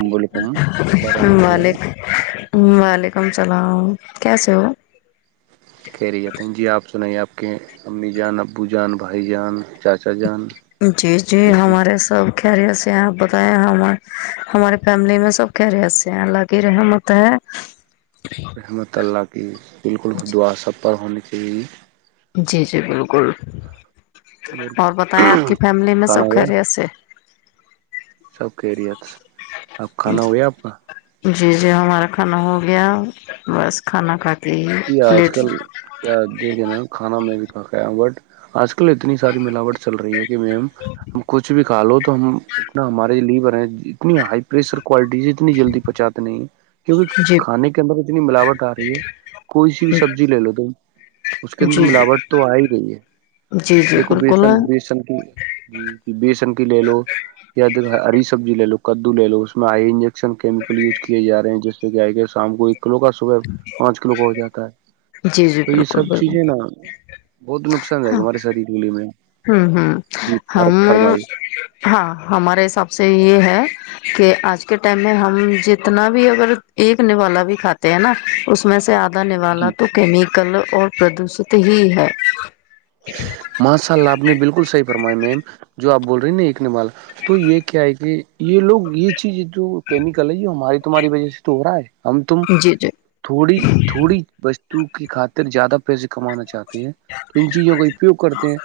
السلام علیکم ورحمۃ مالک اللہ وعلیکم السلام کی سے ہو کہہریی جاتتے ہیں جی آپ سنائیے آپ کے امی جان ابو جان بھائی جان چاچی جی جی ہمارے سب خہریی سے یہ آپ بتیں ہمارے فیملی میں سب خری سے یہ لگ ہی رہح مت ہے رحمت اللہ کی بالکل خدعا سب پر ہونی چاہیے جی جی بالکل اور بتائیں آپ کی فیملی میں کھانا سب ہو گیا خرے ایسے سب کہہریے اپ کھانا ہو گیا آپ کا جی جی ہمارا کھانا ہو گیا بس کھانا کھا کے ہی ج آج لیٹ کل کیا دیکھے نا کھانا میں بھی کھا کایا ہ بٹ آج کل اتنی ساری ملاوٹ چل رہی ہے کہ میم کچھ بھی نکالو تو ہم اتنا ہمارے لیے بر ہیں اتنی ہائی پریشر کوالٹی سے اتنی جلدی پہنچاتے نہیں کیونکہ جی کھانے کے اندر تو اتنی ملاوٹ آ رہی ہے کوئی سی بھی جی سبزی لے لو تم اس کے اندر جی ملاوٹ تو آ ہی گئی ہے جی جی بالکل سن کی جی جی بی سن کی لے لو یا د ہری سبزی لے لو کدو لے لو اس میں آئی انجیکشن کیمیکل یوز کیے ج رہے ہیں جس گئے گ شام کو ایک کلو کا صبح پانچ کلو کو ہو جاتا ہے جی جی تو یہ بالکل سب چیزیں بالکل نا بہت نقصان دائے ہاں گ ہمارے سری ڈلی میں ہوں ہوں جی ہم فرمائی ہاں ہمارے حساب سے یہ ہے کہ آج کے ٹائم میں ہم جتنا بھی اگر ایک نوا بھی کھاتے ہیں نا اس میں سے آ ان جی والا تو جی کیمیکل اور پردوشت ہی ہے ماشاء اللہ آپ نے بالکل صحیح فرمایا میم جو آپ بول رہی ہیں نا ایک نمال تو یہ کیا ہے کہ یہ لوگ یہ چیز جو کیمیکل ہے یہ ہماری تمہاری وجہ سے تو ہو رہا ہے ہم تم جی جی تھوڑی تھوڑی وستو کی خاطر زیادہ پیسے کمانا چاہتے ہیں ج [inaudible] ان چیزوں کا اپیوگ کرتے ہیں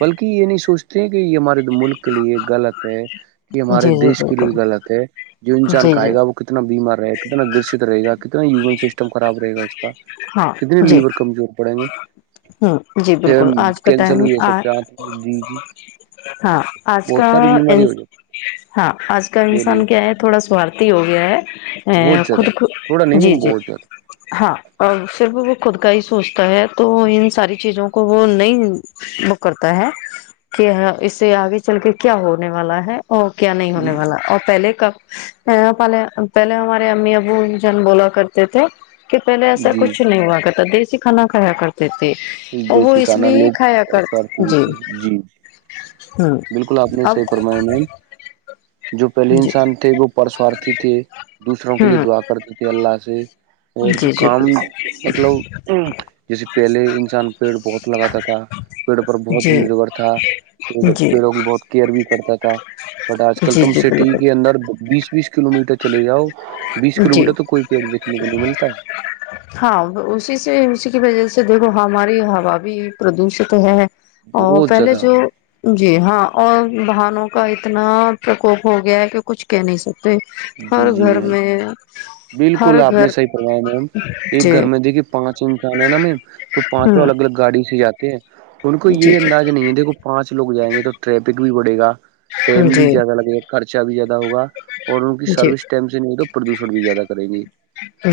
بلکہ یہ نہیں سوچتے ہیں کہ یہ ہمارے ملک کے لیے غلط ہے کہ ہمارے جی جی دیش کے بالکل لیے غلط ہے جو انسان جی جی کہے گا وہ کتنا بیمار رہےا کتنا گرست رہے گا کتنا امون سسٹم خراب رہےا اس کا ہاں کتنی جی لیور کمزور پڑیں گے ہوں جی پھر بالکل آج کا کینسر ٹائم بھی ہو آ سکتے ہیں آنکھ جی جی ہاں آج بہت کا ساری بیماری ہو جاتی ہاں آج کال بولیے انسان کیا ہے تھوڑا سوارتھی ہو گیا ہے ا خود خ کوڑا نمم بہ ج ہاں اور صرف وہ خود کا ہی سوچتا ہے تو ان ساری چیزوں کو وہ نہیں وہ کرتا ہے کہ اس سے آگے چل کے کیا ہونے والا ہے اور کیا نہیں ہونے والا اور پہلے کا پہلے پہلے ہمارے امی ابو جان بولا کرتے تھے کہ پہلے ایسا جی کچھ نہیں ہوا کرتا دیسی کھانا کھایا کرتے تھے اور وہ دیسی اس کھانا لیے کھایا کر لوگوار بھی ت جی ہوں بالکل آپ نے اب صحیح فرمایا میم جو پہلے جی انسان تھے وہ پرسوارتھی تھے دوسروں کے لیے ہوں دعا کرتے تھے اللہ سے اور جو جی جی کام مطلب جیسے پہلے انسان پیڑ بہت لگاتا تھا پیڑ پر بہت جی نربھر تھا پڑ جی پیڑوں کی بہت کیئر بھی کرتا تھا بٹ آج کل جی تم جی سٹی کے بالکل اندر بیس بیس کلو میٹر چلے جاؤ بیس کلو جی میٹر تو کوئی پیڑ دیکھنے کو نہیں ملتا ہے ہاں اسی سے اسی کی وجہ سے دیکھو ہماری ہوا بھی پردوشت ہے ا بہت پہلے زیادہ جو جی ہاں اور بہنوں کا اتنا پرکوپ ہو گیا ہے کہ کچھ کہہ نہیں سکتے جی ہر جی گھر میم میں ہر بالکل آپ نے گھر سی پر میںم ایک جی گھر میں دیکھیے پانچ انسان ہے نا میم تو پانچ وہ ہوں الگ الگ گاڑی سے جاتے ہیں ان کو جی یہ جی انداز نہیں ہے دیکھو پانچ لوگ جائیں گے تو ٹریفک بھی بڑے گا ٹم بھی جی زیادہ لگے گا خرچہ بھی زیادہ ہوگا اور ان کی جی سروس ٹائم سے نہیں ہو تو پردوشن بھی زیادہ کریں گی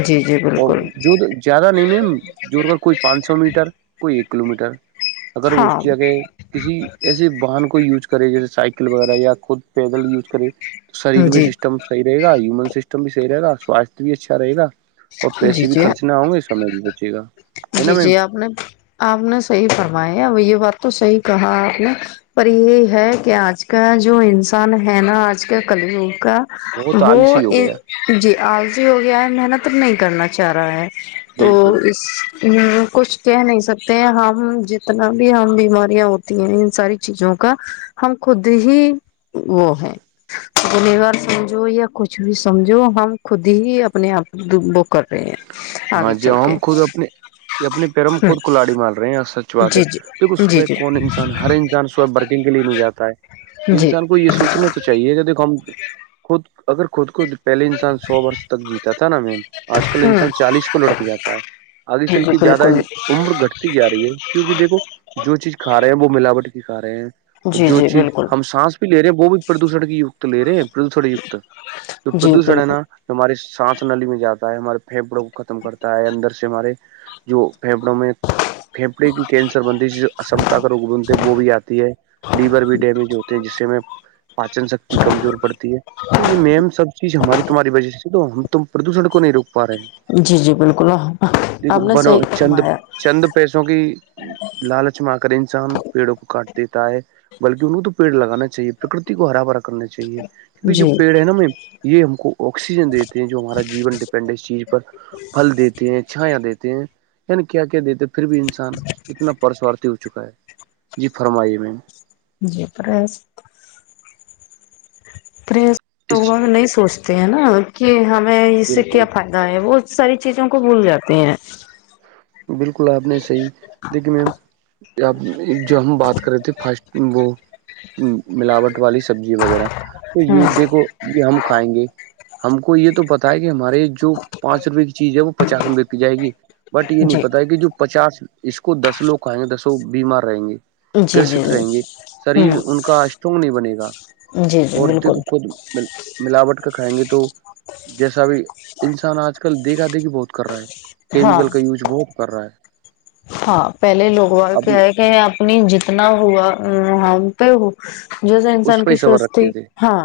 جی جی اور بالکل جو زیادہ نہیں میم جوڑ کر کوئی پانچ سو میٹر کوئی ایک کلو میٹر اگر اس ہاں جگہ کسی ایسے واہن کو یوز کرے جیسے سائیکل وغیرہ یا خود پیدل یوز کرے شریر بھی جی سسٹم صحیح رہےا ایمون سسٹم بھی صحیح رہ گا سواستھ بھی اچھا رہے گا اور جی پیسے بھی جی خرچ نہ ہوں گے سمے بھی بچے گا ہے نا میم اپنے آپ نے صحیح فرمایا اب یہ بات تو صحیح کہا آپ نے پر یہ ہے کہ آج کا جو انسان ہے نا آج کا کلوگ کا بہت وہ آلسی ہو گیا جی آج ہی ہو گیا ہے محنت نہیں کرنا چاہ رہا ہے تو بالکل اس کچھ کہہ نہیں سکتے ہیں ہم جتنا بھی ہم بیماریاں ہوتی ہیں ان ساری چیزوں کا ہم خود ہی وہ ہیں وار سمجھو یا کچھ بھی سمجھو ہم خود ہی اپنے آپ ب کر رہے ہیں ہاں آگے جی چل ہم کے خود اپنے یہ اپنے پیروں میں ہ خود کولاڑی مار رہے ہیں یا سچوات د ہے جی جی دیکو جی صبح جی کون انسان ہر انسان برکنگ کے لیے نہیں جاتا ہے جی انسان کو یہ سوچنے تو چاہیے گا دیکھو ہم خود اگر خود کو پہلے انسان سو ورس تک جیتا تھا نا میم آج کل ہوں انسان چالیس کو لڑک جاتا ہے آگے جی چل جی کے زیادہ بالکل عمر گھٹتی جا رہی ہے کیوںکہ دیکھو جو چیز کھ رہے ہیں وہ ملاوٹ کی کا رہے ہیں جی جو جی چیز بالکل ہم سانس بھی لے رہے ہیں وہ بھی پردوشن کی کت لے رہے ہیں پردوشن کت تو جی پردوشن ہے بالکل نا ہمارے سانس نلیی میں جاتا ہے ہمارے پھیپڑوں ختم کرتا ہے اندر سے ہمارے جو پھیپڑوں میں پھیپڑے کینسر بنتی ج اسمتا کا روگ بنتے ہیں وہ بھی آتی ہے لیور بھی ڈیمیج ہوتے ہیں جس سے میں پاچن شکتی کمزور پڑتی ہے تو یہ میم سب چیز ہماری تمہاری وجہ سے تو ہم تم پردوشن کو نہیں روک پا رہے ہیں جی جی بالکل دیکھو آپ نے صحیح بنو چند فرمایا چند پیسوں کی لالچ م کر انسان پیڑوں کو کاٹ دیتا ہے بلکہ ان کو تو پیڑ لگانا چاہے پرکرتی کو ہرا بھرا کرنا چاہیے کیونکہ جو جی پیڑ ہے نا میں یہ ہم کو آکسیجن دیتے ہیں جو ہمارا جیون ڈپینڈ ہے اس چیز پر پھل دیتے ہیں چھایا دیتے ہیں یعنی کیا کیا دیتے پھر بھی انسان اتنا پرسوارتھی ہو چکا ہے جی فرمائیے مم جی پرس اس پا نہیں سوچتے ہیں نا کہ ہمیں اس سے کیا بالکل فائدہ ہے وہ ساری چیزوں کو بھول جاتے ہیں بالکل آپ نہیں صحیح دیکھیے مم جو ہم بات کرے تھے فسٹ وہ ملاوٹ والی سبزی وغیرہ تو یہ ہاں دیکھو یہ ہم کھائیں گے ہم کو یہ تو بتا ہے کہ ہمارے جو پانچ روپے کی چیز ہے وہ پچاس روپئے پی جائے گی بٹ یہ نہیں جی پتا ہے کہ جو پچاس اس کو دس لوگ کھائیں گے دسو بیمار رہیں گے جی جی گرست جی رہیں گے شریر ہوں ان کا اسٹرونگ نہیں بنے گا جی جی اور د بالکل خود ملاوٹ کا کھائیں گے تو جیسا بھی انسان آج کل دیکھا دیکھھی بہت کر رہا ہے ہاں کیمیکل کا یوج بہت کر رہا ہے ہاں پہلے لوگوال اب کیا ہے کہ اپنی جتنا ہوا ا ہم ہو جو جو اس انسان پہ کی ہی صبر سوچ تھی رکھتے تھے ہاں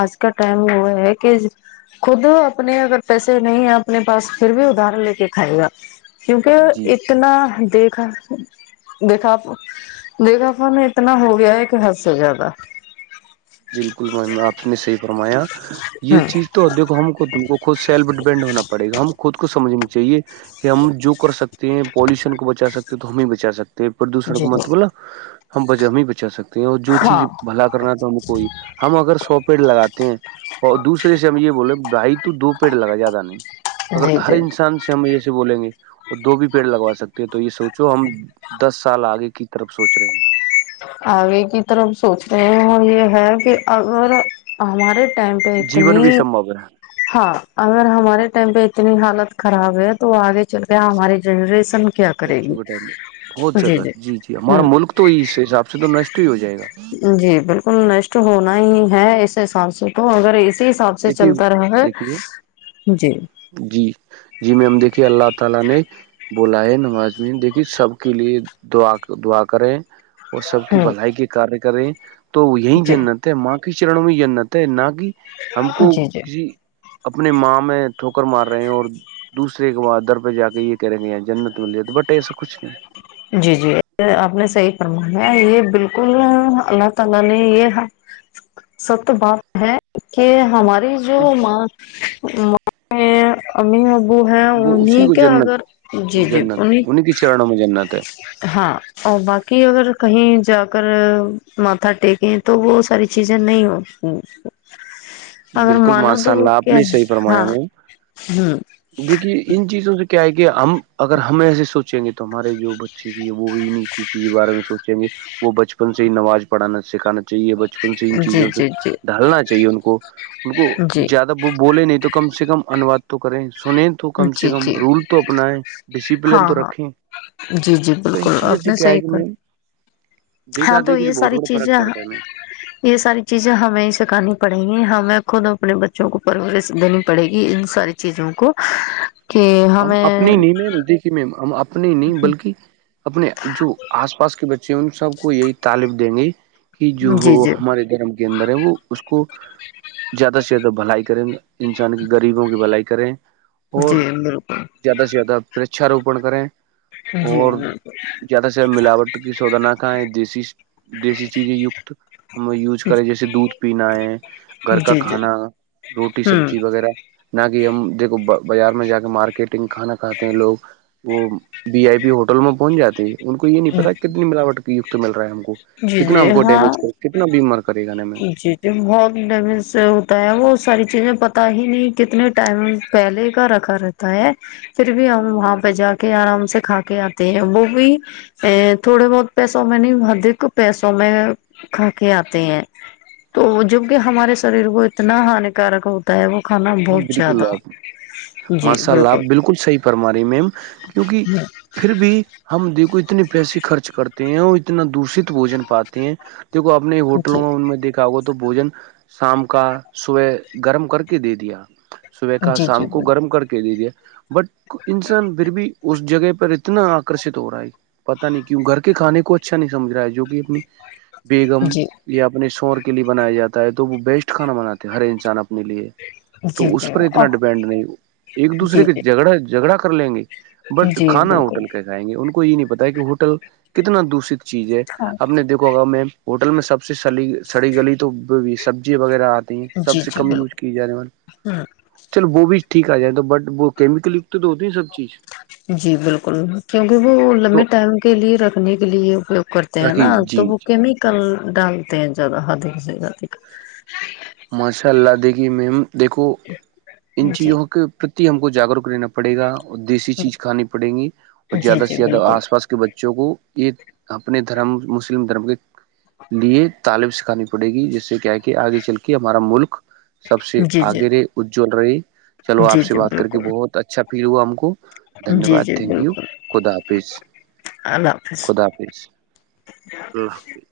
آج کا ٹائم وہ ہے کہ خود اپنے اگر پیسے نہیں ہیں اپنے پاس پھر بھی ادار لے کے کھائے گا کیونکہ جی اتنا دیکھا دیکھاپ دیکھاپا میں اتنا ہو گیا ہے کہ حد سے زیادہ بالکل میں آپ نے صحیح فرمایا یہ ہوں چیز تو دیکو ہم کو ت کو خود سیلف ڈیپینڈ ہونا پڑے گا ہم خود کومجھنی چاہیے کہ ہم جو کر سکتے ہیں پالوشن کو بچا سکتے ہیں تو ہم ہی بچا سکتے ہیں پردوشن جی کو جی مطب ہم ہم ہی بچا سکتے ہیں اور جو چیز ہاں بھلا کرنا تو ہم کو ہم اگر سو پیڑ لگاتے ہیں اور دوسرے سے ہم یہ بولے بھائی تو دو پیڑ لگا زیادہ نہیں جی جی ان سے ہم جے بولیں گے اور دو بھی پیڑ لگوا سکتے ہیں تو یہ سوچو ہم دس سال آگے کی طرف سوچ رہے ہیں آگے کی طرف سوچتے ہیں اور یہ ہے کہ اگر ہمارے ٹائم جیون اتنی بھی سمبھو ہے ہاں اگر ہمارے ٹائم پہ اتنی حالت خراب ہے تو آگے چل کے ہماراری جنریشن کیا کرے بچوں گی کے ٹائم میں بہت زیادہ جی جی ہمارا ہوں ملک تو اس حساب سے تو نشٹ ہی ہو جائے گا جی بالکل نشٹ ہونا ہی ہے اس حساب سے تو اگر اس حساب سے دیکھیے چلتا رہا ہے دیکھیے جی [inaudible] بولا ہے نواز میں دیکھیے سب کے لیے دعا دعا کریں وہ سب کی ہوں بھلائی کے کاریہ کرے تو یہی جی جنت ماں کے چرن میں جنت ہے نہ کہ ہم کو جی کسی اپنی ماں میں ٹوکر مار رہے ہیں اور دوسرے کے بعد در پہ جا کے یہ کہہ رہے ہیںےاں جنت مل جائے تو بٹ ایسا کچھ نہیں جی جی آپ نے صحیح فرمایا یہ بالکل اللہ تعالی نے یہ سب تو بات ہے کہ ہماری جو ماں ماں میں امی ابو ہیں وہ اسی انہیں کو کے اگر جی جی انہیں شرناوں مجھے نہات ہے ہاں اور باقی اگر کہیں جا کر مھا ٹکیں تو وہ ساری چیزیں نہیں ہو بالکل ماشاء اللہ آپ کیا نے صحی ہے فرمایا ہاں مم ہ دیکھیے ان چیزوں سے کیا ہے کہ ہم اگر ہمیں ایسے سوچیں گے تو ہمارے جو بچے اچ ہے وہ نہیں چیز بارے میں سوچیں گے وہ بچپن سے ہی نماز پڑھانا سکھانا چاہیے بچ ان سے ان جی چیزوں سے جی جی ڈھالنا چاہیے ان کو ان کو جی زیادہ وہ بولے نہیں تو کم سے کم انواد تو کریں سنید کم سے جی کم جی رول تو اپنایں ڈسپلن ہاں تو ہاں رکھیں جی جی تو ان بالکل چیزوں آپ سے نے کیا صحیح ہے کہ کر میں ہاں دیکھا تو دیکھی سے یہ بہت ساری بڑا چیزیں فرق پڑتا ہے میں یہ ساری چیزیں ہمیں سکھانی پڑیں گی ہمیں خود اپنے بچوں کو پرورش دینی پڑے گی ان ساری چیزوں کو کہ ہم اپنی ہمیں نہیں مم دیکھی میں ہم اپنی نہیں بلکہ اپنے جو آس پاس کے بچے ہیں ان سب کو یہی تعالم دیں گے کہ جو جی جی ہمارے گرم کے اندر ہے وہ اس کو زیادہ سے زیادہ بھائی کریں گ انسان کی غریبوں کی بھلائی کریں جی اور بالکل [inaudible] زیادہ سے زیادہ پررچھاروپن کریں جی جی اور [inaudible] زیادہ سے ملاوٹ کی شوودناک ہے دیسی دیسی چیزیں کت ہم یوز کریں جیسے دودھ پینا ہے گھر کا جی جی کھانا روٹی سبزی ہوں وغیرہ نہ کہ ہم دیکھو بازار میں جا کے مارکیٹ ٹنگ کھانا کھاتے ہیں لوگ وہ بی آئی پی ہوٹل میں پہنچ جاتے ہیں ان کو یہ نہیں پتا کہ ملاوٹ یکت مل رہ ہے ہم کو جی کتنا جی ہم کو ڈیمیج کرے کتنا بیمار کرے گا ن چیزیں بہت ڈیمیج سے ہوتا ہے وہ ساری چیزیں پت ہی نہیں کتنے ٹائم پہلے ہی کا رکھا رہتا ہے پھر بھی ہم وہاں پہ جا کے آرام سے کھا کے آتے ہیں وہ بھی ا تھوڑے بہت پیسوں میں نہیں ادک پیسوں میں کھا کے آتے ہیں تو جب کہ ہمارے شریر کو اتنا ہانیکارک ہو تی وہ و خھانا ہاں بہت بالکل زیادہ ماشاء لپ بالکل صحیح فرم رہی میم کیونکہ پھر بھی ہم دیکھو اتنے پیسے خرچ کرتے ہیں اور اتنا دشت بوجن پاتے ہیں دیکو اپنے ہوٹلوں جی میں ان میں دیک آگو تو بوجن شام کا صبح گرم کر کے دے دیا صبح کا جی جی شام کو بالکل گرم کر کے دےجیا بٹ انسان پھر بھی اس جگہ پر اتنا آکرشت ہو رہا ہے پتا نہیں کیوں گھر کے کھانے کو اچھا نہیں سمجھ رہا ہے جو کہ اپنی بیگم جی یا اپنے شور کے لیے بنایا جاتا ہے تو وہ بیسٹ کھانا بناتے ہیں ہر انسان اپنے لیے ج [inaudible] تو اس پر اتنا ڈیپینڈ نہیں ایک دوسرے جی کے جی جگڑا جھگڑا کر لیں گے بٹ جی کھانا بالکل ہوٹل کاسے جائیں گے ان کو یہ نہیں پتا کہ ہوٹل کتنا دشت چیز ہے ہاں اپ نے دیک ہوگا میں ہوٹل میں سب سے س سڑی گلی تو سبزی وغیرہ آتی سب سے کم یوز کی جا رہی ہے م ہاں [inaudible] چل وہ بھی ٹھیک آ جائےا بٹ وہ کیمیکل کت تو ہوتی ن سب چیز جی بالکل کیونکہ وہ تو لمبے ٹائم کے لیے رکھنے کے لیے اپیوگ کرتے ہیں نا رکھی جی تو وہ جی کیمیکل ڈالتے ہیں زیادہدک سے ادک ماشاء اللہ دیکھیے میم دیکھو ان جی چیزوں کے پرتی ہم کو جاگروک رہنا پڑے گا اور دیسی چیز کھانی پڑے گی اور جی زیادہ سے جی زیادہ بالکل آس پاس کے بچوں کو یہ اپنے دھرم مسلم دھرم کے لیے تعالم سکھانی پڑے گی جس سے کیا ہے کہ آگے چل کے ہمارا ملک سب سے جی جی آگے رہے اججل رہے چلو آپ جی سے جی بات کر کے بالکل بہت اچھا فیل ہوا ہم کو دھنیہ جی واد جی تھینک یو بالکل خدا حافظ اللہ حافظ خدا ح اللہ حافظ